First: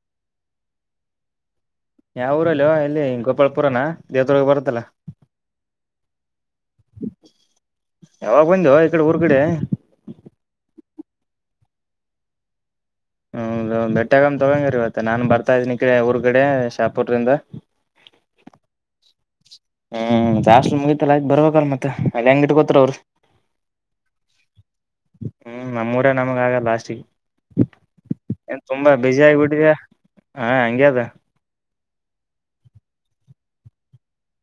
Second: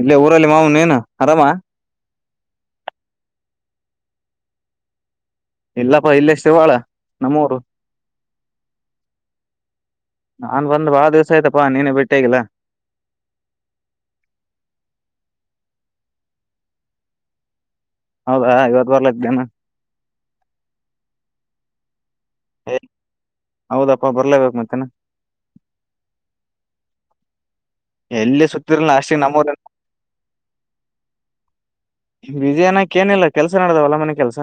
ಇಲ್ಲೇ ಊರಲ್ಲಿ ಮಾವು ನೀನು ಆರಾಮ ಯಾವ ಊರಲ್ಲ ಎಲ್ಲಿ ಗೋಪಾಳ ಪುರಾನ ದೇವ್ಗೆ ಬರುತ್ತಲ್ಲ ಇಲ್ಲಪ್ಪಾ ಇಲ್ಲಷ್ಟೇವಾಾಳ ನಮ್ಮೂರು ಯಾವಾಗ ಬಂದೋ ಈ ಕಡೆ ಊರ್ ಕಡೆ ನನ್ ಬಂದ ಬಹಳ ದಿವ್ಸ ಆಯ್ತಪ್ಪಾ ನೀನು ಬಿಟ್ಟೇಗಿಲ್ಲ ಹ್ಮ ಬೆಟ್ಟಗಮ್ಮ್ ತೊಗಂಗರಿವತ್ತ ನಾನನ್ ಬರ್ತಾ ಇದನಿ ಈ ಕಡೆ ಊರ್ ಕಡೆ ಶಾಪುರ್್ರಿಂದ ಹೌದಾ ಇವತ್ತು ಬರ್ಲ ಇದ್ದೇನ ಹ್ಮ್ ಜಾಸ್ ಮುಗತಲ್ಲ ಆಯ್ತ್ ಬರ್ಬೇಕಲ್ ಮತ್ತ ಅಲ್ಲಿ ಹೆಂಗಟ್ಕೋತ್ರ ಅವರು ಹೌದಪ್ಪಾ ಬರ್ಲೇಬೇಕಕ್ ಮತ್ತೇನ ಹ್ಮ್ ನಮ್ಮೂರ ನಮಗ ಆಗ ಲಾಸ್ಟಿಗೆ ಎಲ್ಲಿ ಏನ್ ತುಂಬಾ ಸುತ್ತಿರಲ್ಲ ಬಿಸಿ ಅಷ್ಟಿಗೆ ನಂಬೋದ ಆಗಿಬಿಟ್ಟಿದ್ಯಾ ಹಾ ಹಂಗೆ ಅದ ವಿಜಯಾನಕ್ ಏನಿಲ್ಲ ಕೆಲ್ಸ ನಡ್ದಾವ ಅಲ್ಲ ಮನೆ ಕೆಲ್ಸ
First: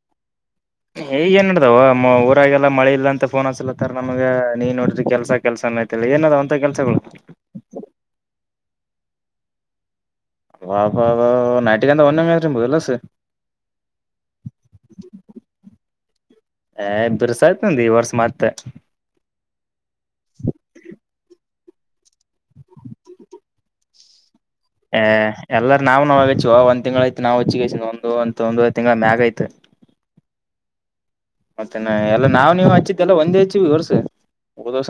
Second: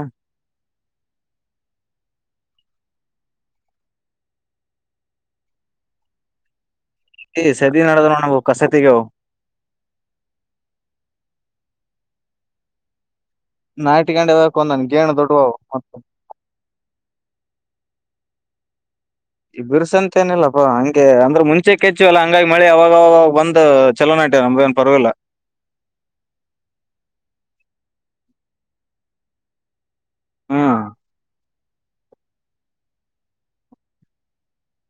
ಈಗ ಏನ್ ನಡ್ದವ ಊರಾಗೆಲ್ಲ ಮಳೆ ಇಲ್ಲ ಅಂತ ಫೋನ್ ಹಸಲತ್ತಾರ ನಮ್ಗ ನೀನ್ ನೋಡಿದ್ರಿ ಕೆಲ್ಸ ಕೆಲ್ಸ ನನ್ ಆ್ತಲ್ಲ ಏನ ಅಂತ ಕೆಲಸಗಳು ಸದ ನಡದ ನವು ಕಸತಿಗೆ ಹಾಾ ನೈಟಗಂತ ಒಂದ ಬಲ್ಲಸ ನಾಟಿಗಂಡವಕ್ ಒಂದನ್ ಗೇಣು ದೊಡ್ಡವವು ಮತ್ತು ಬಿರ್ಸಾಯ್ತಂದ ಈ ವರ್ಷ ಮತ್ತೆ ಈ ಬಿರ್ಸಂತೇನಿಲ್ಲಪ್ಪಾ ಹಂಗೆ ಅಂದ್ರೆ ಮುಂಚೆ ಕೆಚ್ಚು ಅಲ್ಲ ಹಂಗಾಗಿ ಮಳೆ ಅವಾಗ ಬಂದ್ ಚಲನಾಟಿ ಆ ಎಲ್ಲಾರ ನಾವವು ನಾವಾಗಚ್ಚ ಒಂದ ತಿಂಗ್ಗಳಾಯ್ತು ನಾ್ ಹೊಚ್ಚಿಗ ಂದು ಒ ಒಂದು ತಿಂಗಳ ಮ್ಯಾಗ ಐತೆ ಹ್ಮ್ ಮತ್ತೆನಾ ಎಲ್ಲಾ ನಾವವು ನೀವ್ ಹಚ್ಚಿದ್ದೆಲ್ಲ ಒಂದೇ ಹಚ್ಚಿವ ಇರ್ಸ ಹ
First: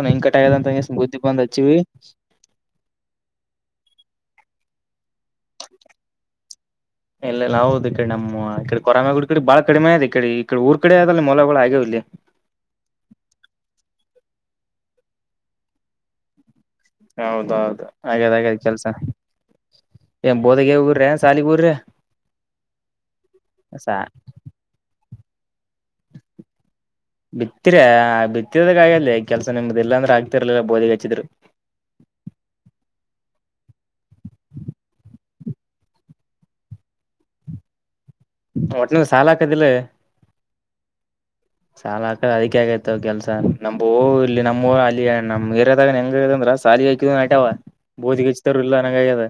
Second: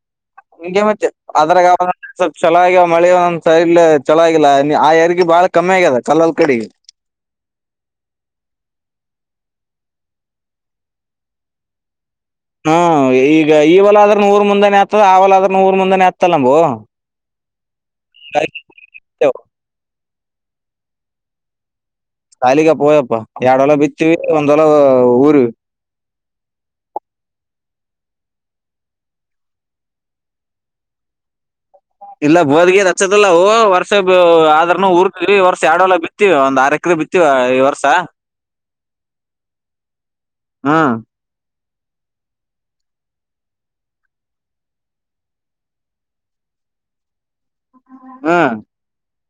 ಹಗೆ ಮತ್ತೆ ಅದ್ರಾಗ ಸ್ವಲ್ಪ್ ಚೆಲಾಗಿ ಮಳಿ ಒಂದ್ ಸೈಲ್ ಚಲಾಗಿಲ್ಲ ಆ ಹೆರಿಗೆ ಬಾಳ ಕಮ್ಮಿ ಆಗ್ಯದ ಕಲ್ಲಲ್ ಕಡೆಗೆ ಇಲ್ಲೆಲ್ಲಾ ಹೌದು ಈ ಕಡೆ ನಮ್ಮ್ ಈ ಕಡೆ ಕೊರಂಗ ಗುಡಿ ಕಡೆ ಬಾಳ ಕಡಿಮೆ ಆದೆ ಈ ಕಡೆ ಈಡೆ ಊರ್ ಕಡೆ ಅದ ಅಲ್ಲಿ ಮೊಲಗಳು ಆಗ್ಯವು ಇಲ್ಲಿ ಹಾ ಈಗ ಈವಲ ಆದದ್ರೂರ್ ಮುಂದಾನೇ ಆತದ ಆವಲ ಆದದ್ರ ಮೂರ್ ಮುಂದಾನೇ ಆಗ್ತಲ್ಲ ನಂಬುವು ಹೌದೌದು ಹಾಗ್ಯದ್ ಹಾಗಾದ್ ಕೆಲ್ಸ ಏ ಬೋದಗಗೆ ಊರ್ರ ಸಾಲಿಗ ಊರ್ರ ಕಾಲಗಪ್ಪೋಯ್ಯಪ್ಪ ಎರಡಲ ಸಾ ಬಿತ್ತವಿ ಒಂದಲ ಊರ್ ಬಿತ್ತರ ಆ ಬಿತ್ತರದ ಕಾಯಲ್ಲಿ ಕೆಲ್ಸ ನಿಮ್ದ ಇಲ್ಲಾಂದ್ರೆ ಆಗ್ತಿರ್ಲಿಲ್ಲ ಬೋಧಿಗೆ ಹಚ್ಚಿದ್ರು ಇಲ್ಲ ಬೋದ್ಗಿದ್ ಹಚ್ಚದಿಲ್ಲ ಈ ಈ ವರ್ಷ ಎರಡ್ ವಲ ಬಿತ್ತೀವಿ ಒಂದ ಆರ್ ಎಕರೆ ಬಿತ್ತೀವ ಈ ವರ್ಷ ಒಟ್ನಿಗೆ ಸಾಲ ಹಾಕದಿಲ್ಲ ಹ್ಮ್ ಸಾಲ ಹಾಕದ ಅದಿಕ ಆಗೈತ್ವ ಕೆಲ್ಸಾ ನಮ್ ಹೂ ಇಲ್ಲಿ ನಮ್ಮ ಅಲ್ಲಿ ನಮ್ ಇರದಾಗ ಹೆಂಗ ಇಂದ ಸಾಲಿಗೆ ಆಯಕ ನಟ್ಯ ಬೋದಿಗೆ ಹಾರ ಇಲ್ಲ ನಂಗ್ಯದ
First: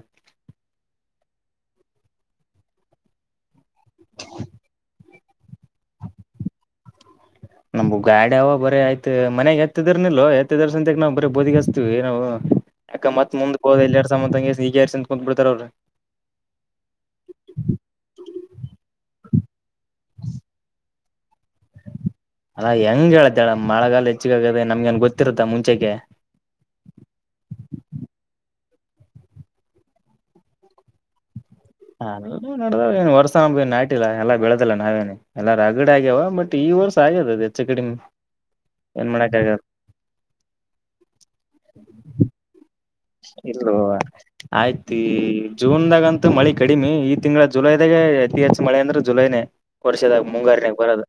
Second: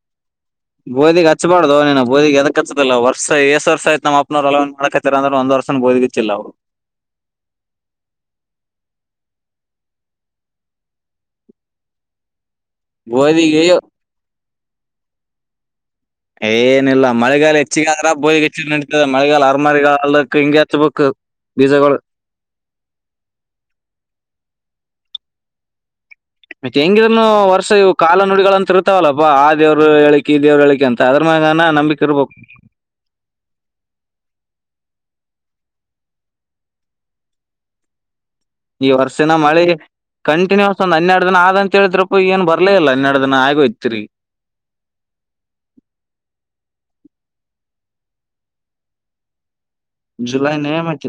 ಬೋದಿ ಹಚ್ಬಾರ್ದ್ ನೀನು ಬೋದಿಗೆ ಎದಕ್ ಹಚ್ಚತದಲ್ಲ ವರ್ಷ ಎಷ್ಟಸ್ ವರ್ಷಯತ ನಮ್ಮಪ್ಪನ್ರು ಎ ಮಾಡಕತ್ತ ಅಂದ್ರ ಒಂದ್ ಪ್ರಸ ಬೋದಗಿಸಿಲ್ಲ ಅವ ನಮ್ಗ್ ಗಾಡಿ ಅವ ಬರ ಆಯ್ತ್ ಮನಗ್ ಎತ್ತದರ್ನಲ್ೋ ಎತ್ತದರ ಸಂತೆಗ್ ನಾವವು ಬರೀ ಬೋದಿಗಸ್ತೀವಿ ನಾವು ಅಾಕ್ಕ ಮತ್ ಮುಂದ್ ಗೋಧಿಗಿ ಹೋದ ಎರಡು ಸ ಅಂಗ ಈಗರ್ಸ ಅಂತ ಕುತ್ ಬಿಡ್ತಾರ ಅವ್ರರು ಏನಿಲ್ಲ ಮಳೆಗಾಲ ಹೆಚ್ಚಿಗ ಆದ್ರ ಬೋಿಗೆ ಹೆಚ್ಚ ಮಳೆಗಾಲ ಅರಮರಿಗಾಲಕ್ಕೆ ಹಿಂಗೆ ಹಚ್ಬೇಕು ಬೀಜಗಳು ಅಲ್ಲಾ ಹೆಂಗ್ ಹೇಳತ್ತ ಮಳೆಗಾಲ ಹೆಚ್ಚಿಗ ಆಗ್ಯದೆ ನಮ್ಗೆನ್ ಗೊತ್ತಿರುತ್ತಾ ಮುಂಚೆಕ ಮತ್ತೆ ಹೆಂಗಿದ್ರನು ವರ್ಷ ಇವು ಕಾಲ ನುಡಿಗಳ ಅಂತ ಇರ್ತಾವಲ್ಲಪ್ಪಾ ಆ ದೇವ್ರ ಹೇಳಿಕೆ ಈ ದೇವ್ರ ಹೇಳಿಕಿ ಅಂತ ಅದ್ರ ಮ್ಯ ಹ ನನ್ ವರ್ಸ ನಾಟ ಇಿಲ್ಲ ಎಲ್ಲ ಬೆಳದ ಲ್ಲಾ ನಾವೇನೆ ಎಲ್ಲಾರ ಅಗಡ ಆಗ್ಯವ ಮಟ್ ಈ ವರ್ಷ ಆಗ್ಯದ ಅದು ಹೆಚ್ಚು ಕಡೆ ಈ ವರ್ಷಿನ ಮಳೆ ಕಂಟಿನ್ಯೂಯಸ್ ಒಂದ ಹನ್ನೆರಡು ದಿನ ಆದಂತ ಹೇಳಿದ್ರಪ್ಪ ಏನ್ ಬರ್ಲೇ ಇಲ್ಲ ಹನ್ನೆರಡು ದಿನ ಇಲ್ಲ ಆಗೋಯ್ತು ತಿರ್ಗಿ ಆಯ್ತ ಜೂನ್ದಾಗಂತು ಮಳೆ ಕಡಿಮೆ ಈ ತಿಂಗಳ ಜುಲೈದಾಗೆ ಅತಿ ಹೆಚ್ಚು ಮಳೆ ಅಂದ್ರೆ ಜುಲೈನೇ ವರ್ಷದಾಗ ಮುಂಗಾರನ ಬರದು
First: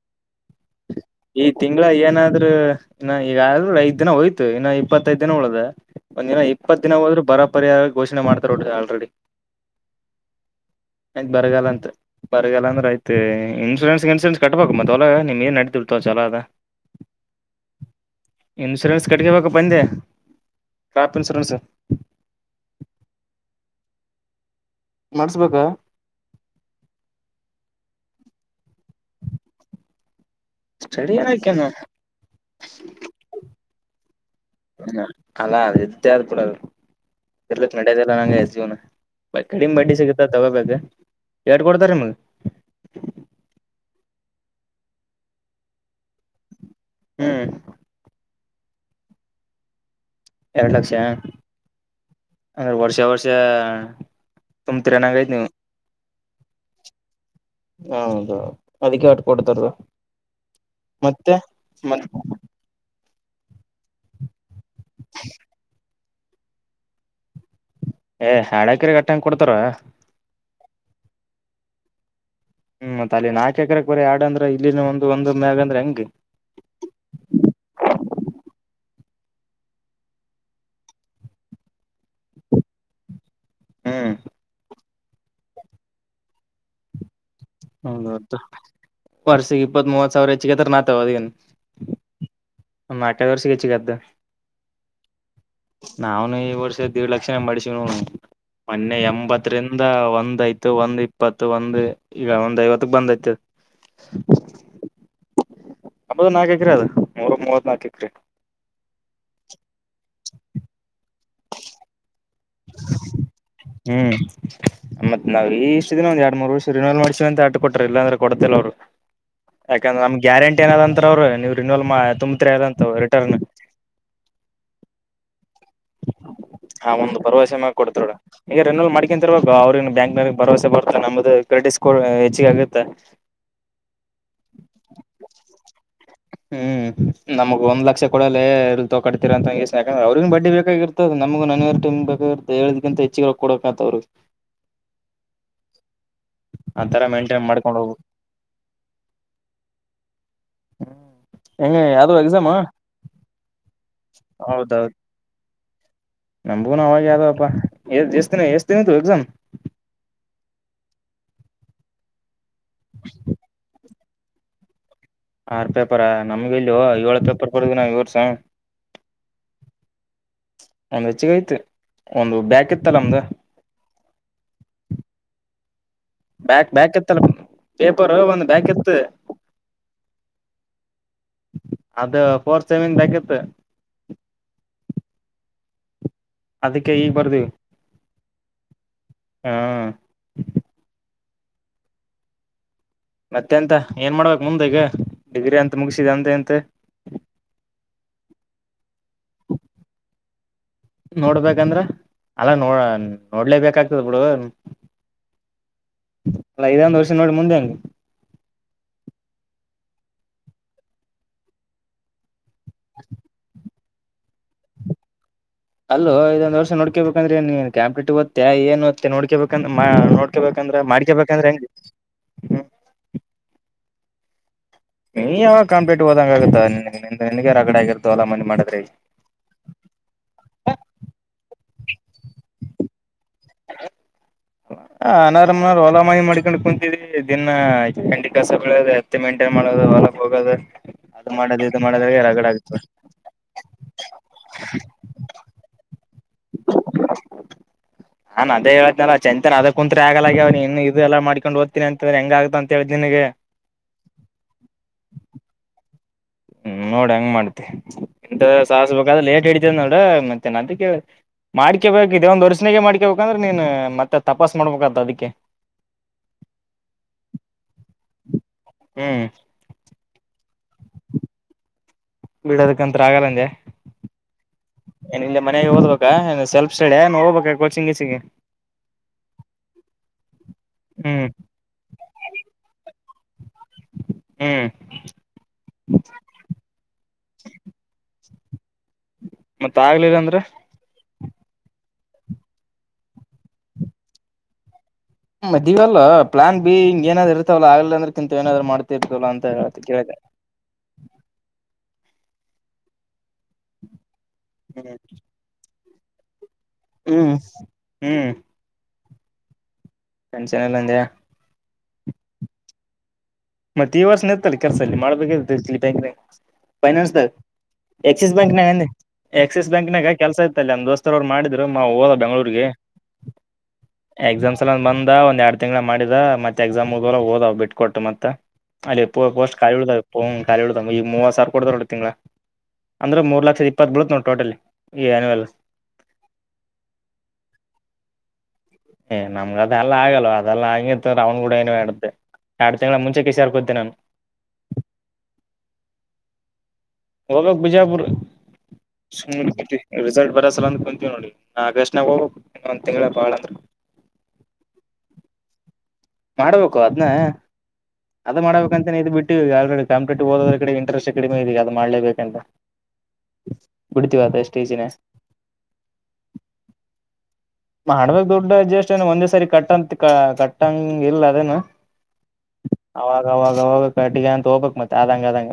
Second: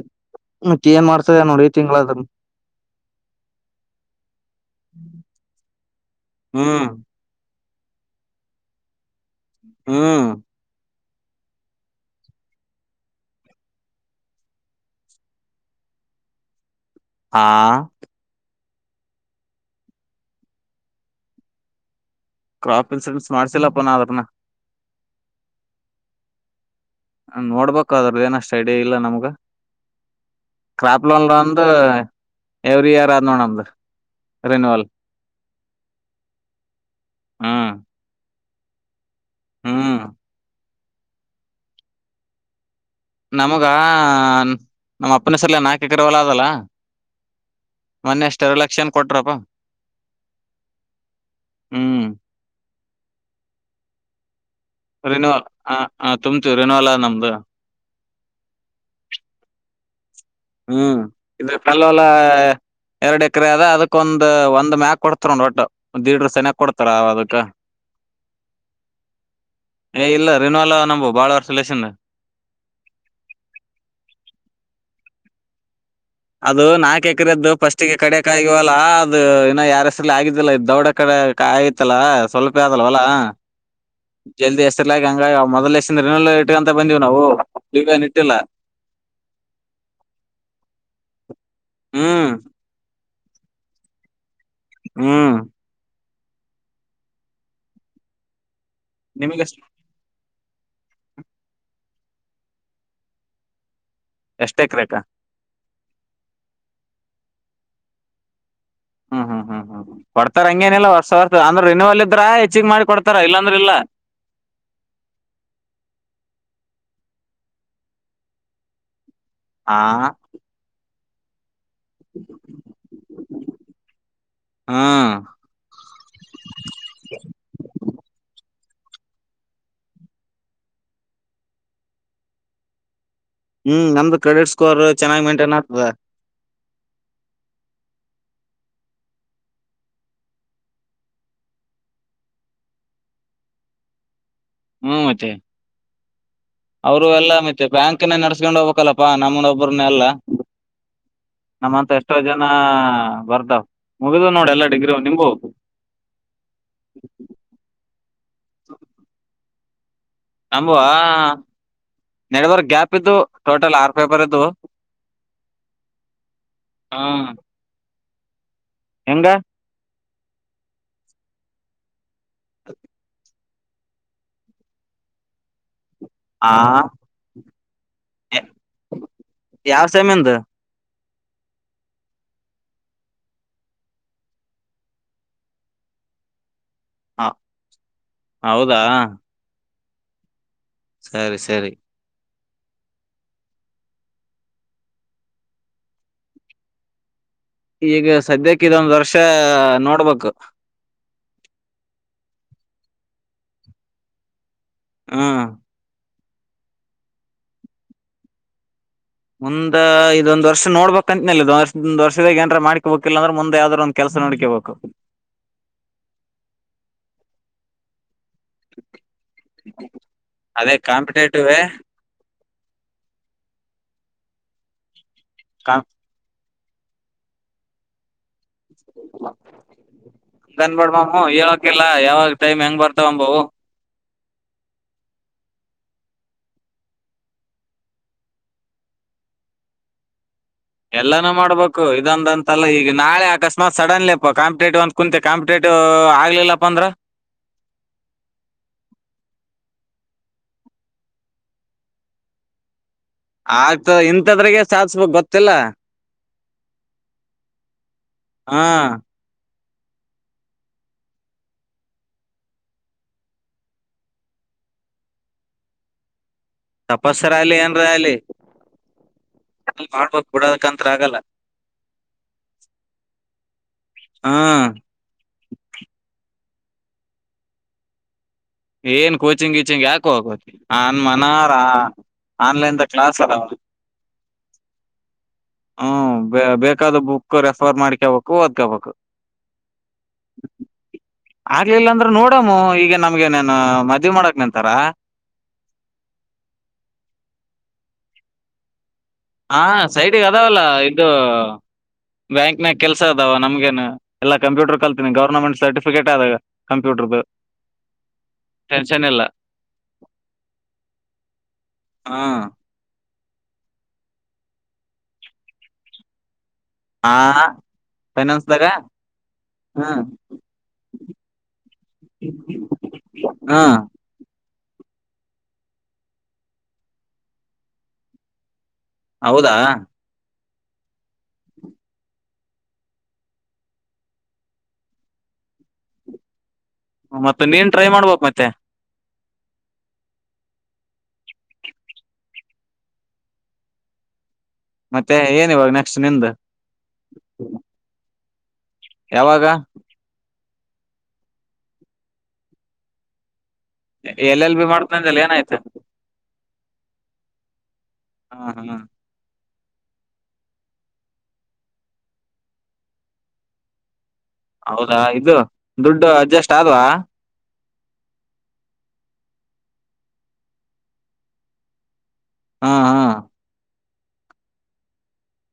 ಹ ಮಾಡ ಈ ತಿಂಗಗಳ ಏನಾದ್ೂ ಇ ಈಗಾದ್ರೂ ಐದ ದಿನ ಹೋಯ್ತು ಇನ್ನು ಇಪ್ಪತ್ತೈದ್ ದಿನ ಉಳ್ದ ಒಂದ್ ದಿನ ಇಪ್ಪತ್ತು ಹ್ಮ್ ದಿನ ಹೋದ್ರು ಬರ ಪರಿಯ ಘೋಷಣೆ ಮಾಡ್ತಾರೋಡಿ ಆಲ್ರೆಡಿ ಹ್ಮ್ ಆಯ್ತ್ ಬರಗಲ್ಲ ಅಂತ ಬರಗಲ್ಲ ಅಂದ್ರೆ ಆಯತ ಇನ್ಸೂರೆನ್ಸ್ ಇನ್ಸೂರೆನ್ಸ್ ಕಟ್ಬಬೇಕು ಮತ್ತ ಹೊಲ ನಿಮ್ ಏನ್ ನಡ ತೊ ಚಲೋದ ಹಾ ಇನ್ಶೂರೆನ್ಸ್ ಕಟ್ಗೆಬೇಕ ಬಂದೆ ಟ್ರಾಪ್ ಇನ್ಸೂರೆನ್ಸ್. ಕ್ರಾಪ್ ಇನ್ಸೂರೆನ್ಸ್ ಮಾಡ್ಸಿಲ್ಲಪ್ಪ ನಾ ಅದ್ರನ. ಮಾಡಸ್ಬೇಕ ನೋಡ್ಬೇಕ್ರದ್ದ ಏನಷ್ಟು ಐಡಿಯಾ ಇಲ್ಲ ನಮ್ಗ. ಕ್ರಾಪ್ ಸ್ಟಡಿ ಲೋನ್ ಒಂದು ಏನಕೇನು ಎವ್ರಿ ಇಯರ್ ಆಂದಣ ಅದು. ಹ್ಮ ಅಲ್ಲ ಅ [unintelligible] ಆದ ಕೂಡದು ಹ್ಮ್ ಇರ್ಲಿಕ್ ನಡ್ಯದಲ್ಲ ನಂಗ ಜೀವ್ನ ಕಡಿಮ್ ಬಡ್ಡಿ ಹ್ಮ್ ಸಿಗತ್ತ ತಗೋಬೇಕ ಎರಡ್ ಕೊಡ್ತಾರ ನಿಮ್ಗ್ ನಮಗ ನಮ್ಮ ಅಪ್ಪನ ಸಲ ನಾಕ ಚಗ್ರ ಒಲ ಅದಲ್ಲ ಹ್ಮ್ ಮೊನ್ನೆ ಎಷ್ಟ ಎರಡು ಲಕ್ಷನ ಕೊಟ್ರಪ್ಪ. ಎರಡ್ ಲಕ್ಷ ಹ್ಮ್ ವರ್ಷೆ ವರ್ಷ. ರಿನೋ ತುಂಬ್ತಿರನಂಗೈತ್ ನೀವು ಹ ಹ ತುಂಬ್ತ ರಿನೋ ಅಲಾ ನಮ್ದು. ಹೌದು ಅದಕ್ಕೆ ಆಟ್ ಕೊಡ್ತಾರ. ಹ್ಮ್ ಮತ್ತೆ ಇ ಕಲ್ಲೋಲ ಮತ್ ಎರಡು ಎಕರೆ ಅದ ಅದಕ್ಕೊಂದ್ ಒಂದ ಒಂದ್ ಮ್ಯಾಾಗ ಕೊಡ್ತಾರ ನ ಒಟ್ಟ ದೀಡ್ ರ ಸನಯ ಕೊಡ್ತಾರ ಅದಕ್ ಏ ಎರಡ್ ಎಕರೆ ಗಟ್ಟಂಗ ಕೊಡ್ತಾರ ಏ [unintelligible] ಅಲ್ಲ ನಂಬು ಬಾಳವರ್ ಸುಲಷನ್. ಹ್ಮ್ ಮತ್ತತ್ ಅಲ್ಲಿ ನಾಕ ಎಕರೆಕ್ ಬೀ ಆಡ ಅಂದ್ರ ಇಲ್ಲಿನ ಒಂದ ಒಂದ್ ಮ್ಯ ಅಂದ್ರೆ ಹೆಂಗೆ ಅದು ನಾಲ್ಕು ಎಕರೆದ್ದು ಫಸ್ಟ್ಗೆ ಕಡಕ್ ಆಗವಲ್ಲಾ ಅದು ಇನ್ನ ಯಾರ ಹೆಸ್ರಲಿ ಆಗಿದಿಲ್ಲ ದೊಡ್ಡ ಕಡೆ. ಕಾಯತ್ಲ್ಲ ಸಲ್ಪ ಅದಲ್ಲ ವೊಲ ಹ್ಮ್ ಜಲ್ದಿ ಎಸರ್ಲಾಗ ಹಂಗ ಮೊದ್ ಎಷ್ಟನ ಇಟ್ಕಂತ ಬಂದ್ ನಾವು. ಈಗ ಹೌದ ಇಟ್ಟಿಲ್ಲ ಹೌದು ವರ್ಷಿಗೆ ಇಪ್ಪತ್ತ್ ಮೂವತ್ ಸಾವಿರ ಹೆಚ್ಚಿಗೆತ್ರ ನಾತ ಅದಗನ್. ಹ್ಮ್ [unintelligible] ವರ್ಷಗೆಚ್ಚಿ ಗದ್ದವ್ರಿ. ಹ್ಮ್ ನಾವ ಈ ವರ್ಷ ದೀಡ್ ಲಕ್ಷನ ಮಾಡ್ಸ ಮೊನ್ನೆ ನಿಮಗ ಎಂಬತ್ತರಿಂದ ಒಂದ್ ಐತಿ ಇತ್ತು ಒಂದ್ ಇಪ್ಪತ್ತು ಒಂದ್ ಈಗ ಒಂದ್ ಐವತ್ತಕ್ ಬಂದೈತ್ ಎಸ್ಟೆಕ್ರ ಕ ಹತ್ ನಾಲ್ಕು ಎಕ್ರ ಅದ ಮೂರು ಮೂವತ್ ನಾಲ್ಕು ಎಕ್ರೆ. ಕೊಡ್ತಾರೆ ಹಂಗೇನಿಲ್ಲಲ್ಲ ಹೊಸರ್ ಅಂದ್ರೆ ನೀವ ಹ್ಮ್ ಮತ್ ನಾವ್ ಈ ಇಷ್ಟ ದಿನ ಒಂದ್ ಎರಡ್ ಮೂರು ವರ್ಷ ರಿಲ್ ಮಾಡ ತ ಅ ಕೊಟ್ರ ಇಲ್ಲಾಂದ್ರೆ ಕೊಡ್ಲ್ಲ ಅವ್ ಆ ಯಾಕಂದ್ರೆ ನಮ್ ಗ್ಯಾರಂಟಿ ಏನದಂತ ಅವ್ರರು ನೀವ ರಿನೋವಲ್ ತುಂಬತ್ ಅದಂತ ರಿಟರ್ನ್. ಹ್ಮ್ ಆ ಒಂದು ಭರವಸೆ ಮ್ಯಾಗ ಕೊಡ್ತಾರ ಈಗ ರೆನ್ನಲ್ ಮಾಡ್ಕಂತರ್ಬೇಕು ಅವ್ರ ಬ್ಯಾಂಕ್ ನಲ್ಲಿ ಭರವಸೆ ಬರ್ತಾ ನಮ್ದು ಕ್ರೆಡಿಟ್ ಸ್ಕೋರ್ ಹೆಚ್ಚಿಗ ಆಗುತ್ತೆ. ಹ್ಮ್ ನಮ್ದು ಕ್ರೆಡಿಟ್ ಸ್ಕೋರ್ ಚೆನ್ನಾಗ್ ಮೇಂಟೈನ್ ಆಗ್ತದ ಹ್ಮ್ ನಮ್ಗ ಒಂದ್ ಲಕ್ಷ ಕೊಡಲ್ಲೇ ಎ ತ ಕಡ್ತಿೀರ ಅಂತಂಗಷ್ಟ ಯಾಕಂದ್ರೆ ಅವ್ರಿಗ ಬಡ್ಡಿ ಬೇಕಾಗಿರ್ತದ ನಮ ನನ್ರ್ ಟೈಮ್ ಬೇಕ ಹೇಳಕಿಂತ ಹೆಚ್ಚು ಕೊಡಬೇಕಂತವ್ರರು. ಹ್ಮ್ ಮತ್ತೆ ಆತರ ಅವರು ಎಲ್ಲ ಮೇಂಟೈನ್ ಮತ್ತೆ ಮಾಡ್ಕೊಂಡ್ ಹೋಗ್ಬೇಕು ಬ್ಯಾಂಕ್ನ ನಡ್ಸ್ಕೊಂಡು ಹೋಗ್ಬೇಕಲ್ಲಪ್ಪಾ ನಮ್ಮನೊಬ್ಬ್ರನ್ನ ಎಲ್ಲ ಹೆಂಗ ನಮ್ಮಂತ ಎಷ್ಟೋ ಯಾವ್ದೋ ಜನ ಎಕ್ಸಾಮ್ ಬರ್ದಾವ್. ಮುಗಿದ ನೋಡಿ ಎಲ್ಲ ಡಿಗ್ರಿ ನಿಂಮ್ಗು ನಮಂಬೂನ ಅವಾಗ ಯಾವ್ದಪ್ಪ ಎ ಎಷ್ಟತಿನ ಎಷ್ಟತಿನಿು ಎಕ್ಸಾಮ್. ಅಂಬುವ ನೆಡ ಬರ್ ಗ್ಯಾಪ್ ಇದ್ದು ಟೋಟಲ್ ಆರು ಪೇಪರ್ ಇದ್ವು. ಆರ್ ಪೇಪರ ನಮ್ಗೆ ಇಲ್ ಏಳ ಪೇಪರ್ ಕೊಡದ ನಾವ ಈ ವರ್ಷ. ಎಂಗ ಒಂದ್ ಹೆಚ್ಚಗ ಐತಿ ಒಂದು ಬ್ಯಾಕ್ ಇತ್ತಲ್ಲ ನಮ್ದು. ಆ ಬ್ಯಾಕ್ ಬ್ಯಾಕ್ ಇತ್ತಲ್ಲ ಪೇಪರ್ ಒಂದ್ ಬ್ಯಾಕ್ ಇತ್ತು. ಯಾವ ಸೆಮಿಂದು ಅದು ಪಫೋರ್ಸೆಮನ್ ಆಗತ್ತು. ಅದಕ್ಕೆ ಈ ಹ ಬರ್ದಿವಿ ಹೌದಾ ಹ ಸರಿ ಸರಿ ಮತ್ತೆ ಅಂತ ಏನ್ ಮಾಡ್ಬೇಕಕ್ ಮುಂದೆ ಈಗ ಡಿಗ್ರಿ ಅಂತ ಮುಗಿಸಿದೆ ಅಂತ ಅಂತ ಈಗ ಸದ್ಯಕ್ಕೆ ಇದೊಂದ ವರ್ಷ ನೋಡ್ಬೇಕು. ನೋಡ್ಬೇಕಂದ್ರ ಅಲ್ಲಾ ನೋಡ ನೋಡ್ಲೇ ಬೇಕಾಗ್ತದ ಬಿಡು. ಹಾ ಅಲ್ಲ ಐದ ಒಂದ್ ವರ್ಷ ನೋಡಿ ಮುಂದೆ ಹಂಗೆ. ಮುಂದ ಇದೊಂದ ವರ್ಷ ನೋಡ್ಬೇಕಕ್ಂತತ್ನಲ್ಲ ಒ ವರ್ಷದಾಗಏಾರ ಮಾಡ್ಕಕ್ೋಬೇಕಿಲ್ಲ ಅಂದ್ರೆ ಮುಂದೆ ಯಾವ್ದ್ರು ಒ. ಕೆಲಸ ನೋಡ್ಕೊಬೇಕು. ಅಲ್ಲೋ ಇದೊಂದ ವರ್ಷ ನೋಡ್ಕೇಬೇಕಂದ್ರೆ ನೀ ಕ್ಯಾಂಪ್ಲಿಟ್ ಮ ಏನುತ್ತೆ ನೋಡ್ಕಬೇಕಂದ್ರ ಅದೇ ನೋಡ್ಕೋಬೇಕಂದ್ರೆ ಕಾಂಪಿಟೇಟಿವ್ ಮಾಡ್ಕೇಳ್ಬೇಕಂದ್ರೆ ಹೆಂಗ. ನೀ ಯಾವಾಗ ಕಂಪ್ಲೀಟ್ ಹೋದಂಗ ಆಗುತ್ತ ನಿನ ರಗಡೆ ಆಗಿತ ಅಲ್ಲ [unintelligible] ಮಾಡ ನ್ಬಡ ಮಮ್ಮ ಇವಕ ಇಲ್ಲ ಯಾವಾಗ ಟೈಮ್ ಹೆಂಗ್ ಬರ್ತಾವಂಬವು. [inaudible] ಹ ಅನಾರಾಮ್ನ ಓಲಾಮಾಯಿ ಮಾಡ್ಕೊಂಡ್ ಕುೂಂತಿದ್ದಿ ದಿನಾಐ ಗಂಟೆ ಕಸ ಬೆಳ ಹತ್ತು ಗಂಟೆ. ಮಾಡೋದು ಹೊಲಕ್ ಹೋಗದ. ಎಲ್ಲಾನೂ ಮಾಡ್ಬೇಕು ಇದೊಂದ ಅಂತಲ್ಲ ಆಗ್ತದೆ ಈಗ ನಾಳೆ ಅಕಸ್ಮಾತ್ ಸಡನ್ಲಿ ಅಪ್ಪಾ ಕಾಂಪಿಟೇಟಿವ್ ಅಂತ ಕುಂತೆ ಕಂಪಿಟೇಟಿವ್. ಆಗ್ಲಿಲ್ಲಪಂದ್ರ ಹಾನ್ ಅದೇಳ್ತನ ಚಂತ ಅದ ಕುಂತ್ ಆಗಲಾಗಿ ಅವ್ ಇನ್ ಇಲ್ಲ ಮಾಡ್ಕೊಂಡು ಓದತೀನ ಅಂತಂದ ಹೆಂಗ ಆತ ಅಂತ ಹೇಳಿ. ಆಗ್ತದೆ ಇಂಥದ್ರಾಗ ಸಾಧಸ್ಬೇಕಕ್ ಗೊತ್ತಿಲ್ಲ ಹ್ಮ್ ನೋಡ್ ಹಂಗ್ ಮಾಡ್ತಿ ಇಂತದ್ರಾಗ ಹಾ ಸಾಧಿಸಬೇಕಂದ್ರೆ ಲೇಟ್ ಇದ ನೋಡ ಮತ್ತೆ ನಂತ ಕೇಳ. ಮಾಡ್ಕೇಬೇಕು ಇದೇ ಒಂದ್ ಅರ್ಷಣೆಗೆ ಮಾಡ್ಕೇಬೇಕಂದ್ರೆ ನೀನ್ ಮತ್ತೆ ತಪಾಸ್ ಮಾಡ್ಬೇಕತ್ ಅದಕ್ಕೆ. [inaudible] ತಪಸ್ಸರ ಅಲಿ ಏನ್ರ ಅಲ್ಲಿ ಹ್ಮ್ ಮಾಡಬ. ಕೊಡೋದಕಂತ್ರ ಆಗಲ್ಲ. ಬಿಡೋದಕ್ಕಂತ ಆಗಲ್ಲ ಅಂದೆ ಹ್ಮ್ ನಿ ಮನೆಗೆ ಓದ್ಬೇಕ ಸೆಲ್ಫ್ ಏ ನ ಹೋಗಬೇಕ ಕೋಚಿಂಗ್ ಗೀಚಿಂಗ್ ಗೆ ಏನ್ ಕೋಚಿಂಗ್ ಈಚಿಂಗ್ ಯಾಕೋ ಹೋಗೋತಿ ಅನ್ ಹ್ಮ್ ಮನಾರ ಆನ್ಲೈನ್ ಕ್ಲಾಸ್ ಅದವ ಹ್ಮ್ ಹ್ಮ ಬೇಕಾದ ಬುಕ್ ರೆಫರ್ ಮಾಡಿಕ. ಕೂವದತ್ಕೋಬೇಕು ಮತ್ತತ್ ಆಗ್ಲಿಲ್ಲ ಅಂದ್ರೆ. ಆಗ್ಲಿಲ್ಲಾಂದ್ರ ನೋಡಮ್ಮ ಈಗ ನಮ್ಗೆ ನನ್ ಮದ್ವಿ ಮಾಡಕ್ ನಿಂತಾರ. ಮದುವೆ ಅಲ್ಲ ಪ್ಲಾನ್ ಬಿ ಹಿಂಗ್ ಇರ್ತವಲ್ಲ ಆಗಲಿ ಅಂದ್ರೆತ ಏನಾದ್ ಮಾಡ್. ಹಾ ಸೈಡಿಗೆ ಅದಾವಲ್ಲ ಇದು ಬ್ಯಾಂಕ್ನಾಗ ಕೆಲ್ಸ ಅದಾವ ನಮ್ಗೇನು. ಎಲ್ಲ ಕಂಪ್ಯೂರ್ ಕಲ್ತಿನಿ ಗೌರ್ಮೆಟ್ ಸರ್ಟಿಫಿಕೇಟ್ ಆದಾಗ. ಹ್ಮ್ ಹ್ಮ್ ಚೆನ್ನಲ್ಲ ಟೆನ್ಶನ್ ಎಲ್ಲ ಅಂದೆಯಾ. ಹಾ ಮತ್ತೆ ಈ ವರ್ಷ ಇರ್ತ್ತಲ್ಲ ಕೆಲಸದಲ್ಲಿ ಮಾಡ್ಬೇಕ ಬ್ಯಾಂ ಹ ಎಕ್ಸಿಸ್ ಬ್ಯಾಂಕ್ ನಾಗೆ ಆಕ್ಸಿಸ್ ಹ್ಮ್ ಬ್ಯಾಂಕ್ನಾಗ ಕೆಲಸ ಇತ್ತ ಅಲ್ಲಿ ನಂದ ದೋಸ್ತರವ್ರು ಮಾಡಿದ್ರು ಮಾ ಹೋದ ಬೆಂಗಳೂರಿಗೆ. ಹ್ಮ ಎಕ್ಸಾಮ್ಸ್ ಎಲಂದ ಬಂದಂದ ಎರಡ್ ತಿಂಗಳು ಮಾಡಿದ ಮತ್ತೆ ಎಕ್ಸಾಮ್ ಹದರ ಹೋದಾವ ಬಿಟ್ಕ ಕೊಟ್ಟು ಮತ್ತತ್. ಅಲ್ಲಿ ಹೌದಾ ಇಪ್ಪಫೋಸ್ಟ್ ಕಾಲಿ ಉಳ್ದಾವಪ್ಪ ಖಾಲಿ ಉಳದಾವ್ ಈ ಮೂವತ್ತು ಸಾವಿರ ಕೊಡದಾರೋ ತಿಂಗಳಾ. ಅಂದ್ರೆ ಮೂರ್ ಲಕ್ಷದ ಇಪ್ಪತ್ತು ಬೀಳುತ್ತತ್ ನೋಡು ಟೋಟಲ್ ಈ ನಲ್. ಮತ್ತೆ ನೀನ್ ಟ್ರೈ ಮಾಡ್ಬೇಕ ಮತ್ತೆ. ಏ ನಮ್ ಅದದೆಲ್ಲ ಆಗಲ್ವ ಅದೆಲ್ಲ ಹಂಗಿ ರೌಂಡ್ ಕೂಡ ಏನಡೆ ಎರಡು ತಿಂಗಳ ಮುಂ ಕ್ಕ ಸರ್ಕೊತೀನ್ ನಾನ್ ಮತ್ತೆ ಏನ್ ಇವಾಗ ನೆಕ್ಸ್ಟ್ ನಿಂದ್ ಹೋಗ್ಬೇಕು ಬಿಜಾಪುರ ಸುಮ್ ಯಾವಾಗ ರಿಸ್ ಬರ ಸಲಂದ್ ಕುಂತಿವ್ ನೋಡಿಗ್ ಆಗಸ್ಟನ್ಯಾಗ ಹೋಗಬೇಕು ಇನ್ನೊಂದ್ ತಿಂಗಳ ಬಾಳ್ ಅಂದ್ರ ಎಲ್ ಎಲ್ ಬಿ ಮಾಡ್ತ್ನ್ ಅಂದೆಲ ಏನಾಯ್ತ ಮಾಡ್ಬೇಕು ಅದ್ನ ಅದ ಹಾ ಹಾ ಮಾಡ್ಬೇಕಂತನೆ ಇದು ಬಿಟ್ಟುವ್ ಏರೆಡ್ ಕಾಂಪಿಟೇಟಿವ್ ಓದಡ್ರ್ ಕಡೆ ಇಂಟ್ರೆಸ್ಟ್ ಕಡಿಮೆ ಇದದೆ ಅದು ಮಾಡ್ಲೇಬೇಕಂತ. ಬಿಡ್ತೀವ ಅದ ಎಷ್ಟ ಈಜಿನ ಹೌದಾ ಇದು ದುಡ್ಡು ಅಡ್ಜಸ್ಟ್ ಆದ್ವಾ ಮಾಡ್ಬೇಕ್ ದುಡ್ಡ ಅಡ್ಜೆಸ್ಟ್ ಏನು ಒಂದೇ ಸರಿ ಕಟ್ಟಂತ ಕಟ್ಟಂಗ ಇಲ್ಲ ಅದೇನು ಹಾ ಹಾ ಅವಾಗ ಅವಾಗ ಅವಾಗ ಕಟ್ಟಿಗೆ ಅಂತ ಹೋಗ್ಬೇಕಕ್ ಮತ್ತೆ ಆದಂಗ ಆದಂಗ.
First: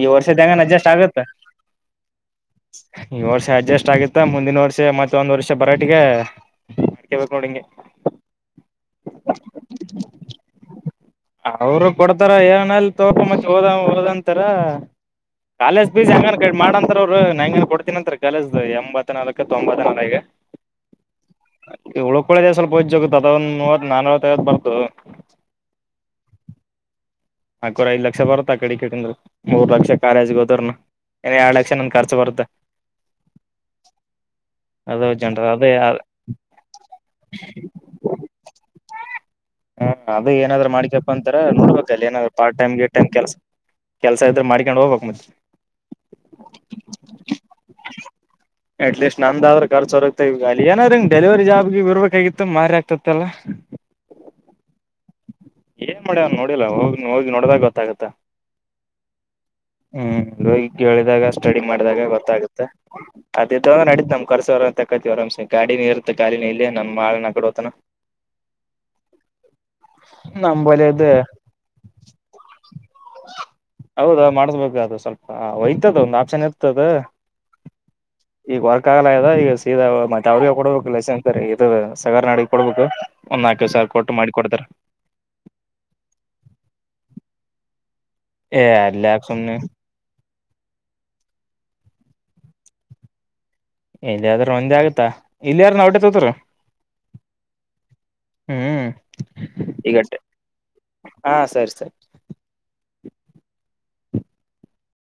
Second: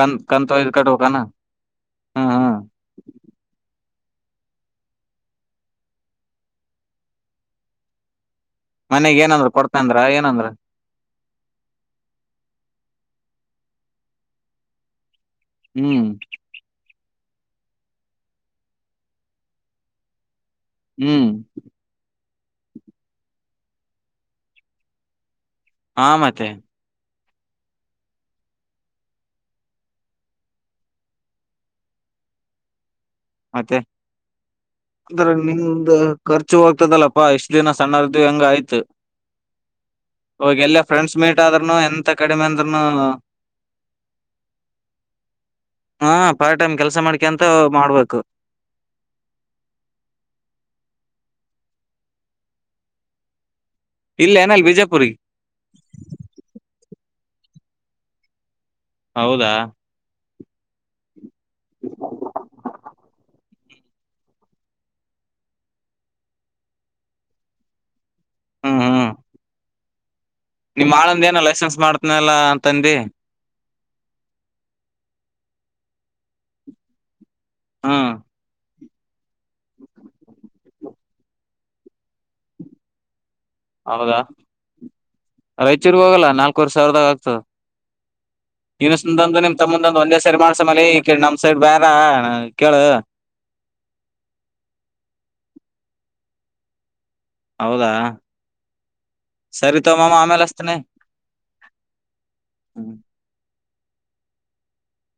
ಈ ಕಂತ ವರ್ಷದೆಂಗನ ಇದ್ ಅಡ್ಜಸ್ಟ್ ಆಗುತ್ತ ಕಟ್ಬೇಕಾನ ಹ್ಮ್ ಹ್ಮ್ [unintelligible] ಈ ವರ್ಷ ಅಡ್ಜಸ್ಟ್ ಆಗ ಮತ್ತ ಮುಂದಿನ ವರ್ಷ ಮತ್ತೆ ಒಂದ್ ವರ್ಷ ಬರಟಿಗ ಮಾಡ್ಕೇಬೇಕು ನೋಡಿಂಗೆ ಮನೆಗ್ ಏನಂದ್ರ ಕೊಡ್ತನಂದ್ರ ಏನಂದ್ರ [unintelligible] ಅವರು ಕೊಡ್ತಾರ ಏನಲ್ ಮ ಹಓದ ಓದಂತರ ಕಾಲೇಜ್ ಹ್ಮ್ ಪೀಸ್ [unintelligible] ಹೆಂಗರಾ ಮದಂತರವೃ. ಬ್ರೋ ನ್ಯಾಂಗನ ಕೊಡ್ತೀನಿ ಅಂತರ ಕಾಲೇಜ್ದ ಎಂಬತ್ ನಾಲ್ಕ ತೊಂಬತ್ತ ನಾಲ್ಕ ಹ್ಮ್ ಳೇ ಸ್ವಲ್ಪ ಹೊಜ್ಜೋಗ ಅದ ಒಂದು ನೂರ ನಾನುರೈವತ್ ಬರುತ್ ಅದೊಂದು ಹಾ ಮತೆ ನಾಕೊರಿ ಐದ್ ಲಕ್ಷ ಬರತ್ ಅಕಾಡಿಕಡಂದ್ರ ಮೂರ್ ಲಕ್ಷ ಕಾಲೇಜೆಗ್ ಹೋದ್ರುನು ಇನ್ ಎರಡ್ ಲಕ್ಷ ನನ್ ಖರ್ಚ ಬರುತ ಮತೆ ಅದು ಅಂದ್ರ ಜನ್ರ ಅದೇ ಹ ನಿಮ್ದು ಖರ್ಚು ಹೊಗ್ತದಲ್ಲಪ್ಪಾ ಇಷ್ಟು ದಿನ ಸಣ್ಣ್ದು ಹೆಂಗ ಆಯ್ತು. ಹಾ ಅದು ಇವಾಗ ಏನಾದ್ರರು ಎಲ್ಲ ಮಾಡಿಕಪ್ಪ ಫ್ರೆಂಡ್ಸ್ ಅಂತಾರ ಮೀಟ್ ಆದ್ರೂನು ನೋಡ್ಬೇಕಲ್ಲ ಎಂತ ಏನಾದ್ರು ಕಡಿಮೆ ಪಾರ್ಟ್ ಟೈಮ್ ಅಂದ್ರೂನು ಗೀಟೈಮ್ ಕೆಲ್ಸ ಕೆಲ್ಸ ಇದ್ರೆ ಮಾಡ್ಕೊಂಡ್ ಹೋಗ್ಬೇಕ್ ಮತೆ ಹಾ ಪಾರ್ಟ್ ಟೈಮ್ ಕೆಲ್ಸ ಮಾಡ್ಕೆಂತ ಮಾಡ್ಬೇಕು. ಅಟ್ಲೀಸ್ಟ್ ನಂದಾದ್ರರು ಕರ್ಚು ಹೊರಗ್ತ ಈವ ಅ ಏನಾದ್ರ ಹಂಗ್ ಡೆಲಿವರಿ ಜಾಬ್ ಗೀಬ್ ಇರ್ಬೇಕಾಗಿತ್ತು ಬಾರಿ ಆಗ್ತತ್ತಲ್ಲಾ. ಇಲ್ಲ ಏನಲ್ ಬಿಜಯಪುರ್ಗೆ ಏನ್ ಮಾಡ್ಯವ್ನ್ ನೋಡಿಲ್ಲ ಹೋಗಿ ಹೋಗಿ ನೋಡ್ದಾಗ ಗೊತ್ತಾಗತ್ತ. ಹೌದಾ ಓಗಿ ಕೇಳಿದಾಗ ಸ್ಟಡಿ ಮಾಡಿದಾಗ ಗೊತ್ತಾಗುತ ಅ ಇಡ್ವಿಯಾಂಡ್ರ ನಡೀತ್ ನಮ್ ಕರ್ಸ ಎಲ ತಕತಿ ಆರಾಮ್ಸ ಗಾಡಿ ನೀ ಇರುತ್ತೆ ಗಾಡಿನಲ್ಲಿ ನಮ್ಮಳ ನಗಡ ಹತನ ಹ್ಮ ಹಾ ನಮ್ ಬಲೆ ನಿಮ್ ಇದ್ದ ಆಳಂದ ಏನ ಲೈಸೆನ್ಸ್ ಮಾಡ್ತನಲ್ಲ ಅಂತಂದಿ. ಹೌದ ಮಾಡ್ಸ್ಬೇಕು ಅದು ಸ್ವಲ್ಪ ಒಯ್ತದ ಒಂದ್ ಆಪ್ಷನ್ ಇರ್ತದ ಹಾ ಈಗ ವರ್ಕ್ ಆಗಲ್ಲ ಆಗ್ಯದ ಈಗ ಸೀದಾ ಮತ್ತೆ ಅವ್ರಿಗ ಕೊಡ್ಬೇಕು ಲಲೆಸ ಅಂತ ಇದ ಸಗರ್ ನಾಡ ಕೊಡ್ಬೇಕು ಒಂದ್ ನಾಲ್ಕ ಸಾವರ ಕೊಟ್ಟು ಮಾಡಿ ಕೊಡ್ತರ. ರೈಚೂರಿಗೆಗ ಹೋಗಲ್ಲ ನಾಲ್ಕವರಿ ಸಾವೃದಗ ಆಗ್ತದ್ ಏ [unintelligible] ಅಲ್ಲಿ ಯಾಕ್ ದಿನಿಸ್ಡೊಂಡು ನಿಮ್ ಸುಮ್ನೆ ತಮ್ಮದೊಂದು ಒಂದೇ ಸರಿ ಮಾಡ್ ಸಮಲಿ ಇಲಿ ಇಕಡ್ ನಮ ಸೈಡ್ ಬ್ಯಾಡ ನಾ ಕೇಳ ಇಲ್ಲಿಯಾದ್ರೆ ಒಂದೆ ಆಗುತ್ತಾ ಇಲ್ಲಿಯಾದ್ರೂ ವುಟೇ ತೊಗೊಂತರ. ಹೌದಾ ಸರಿತೊಗ ಮಾಮ ಈಗಟ್ಟೆ ಆಮ್ಯಾಲಸ್ತುನ ಹಾ ಸರಿ ಸರಿ ಹ್ಮ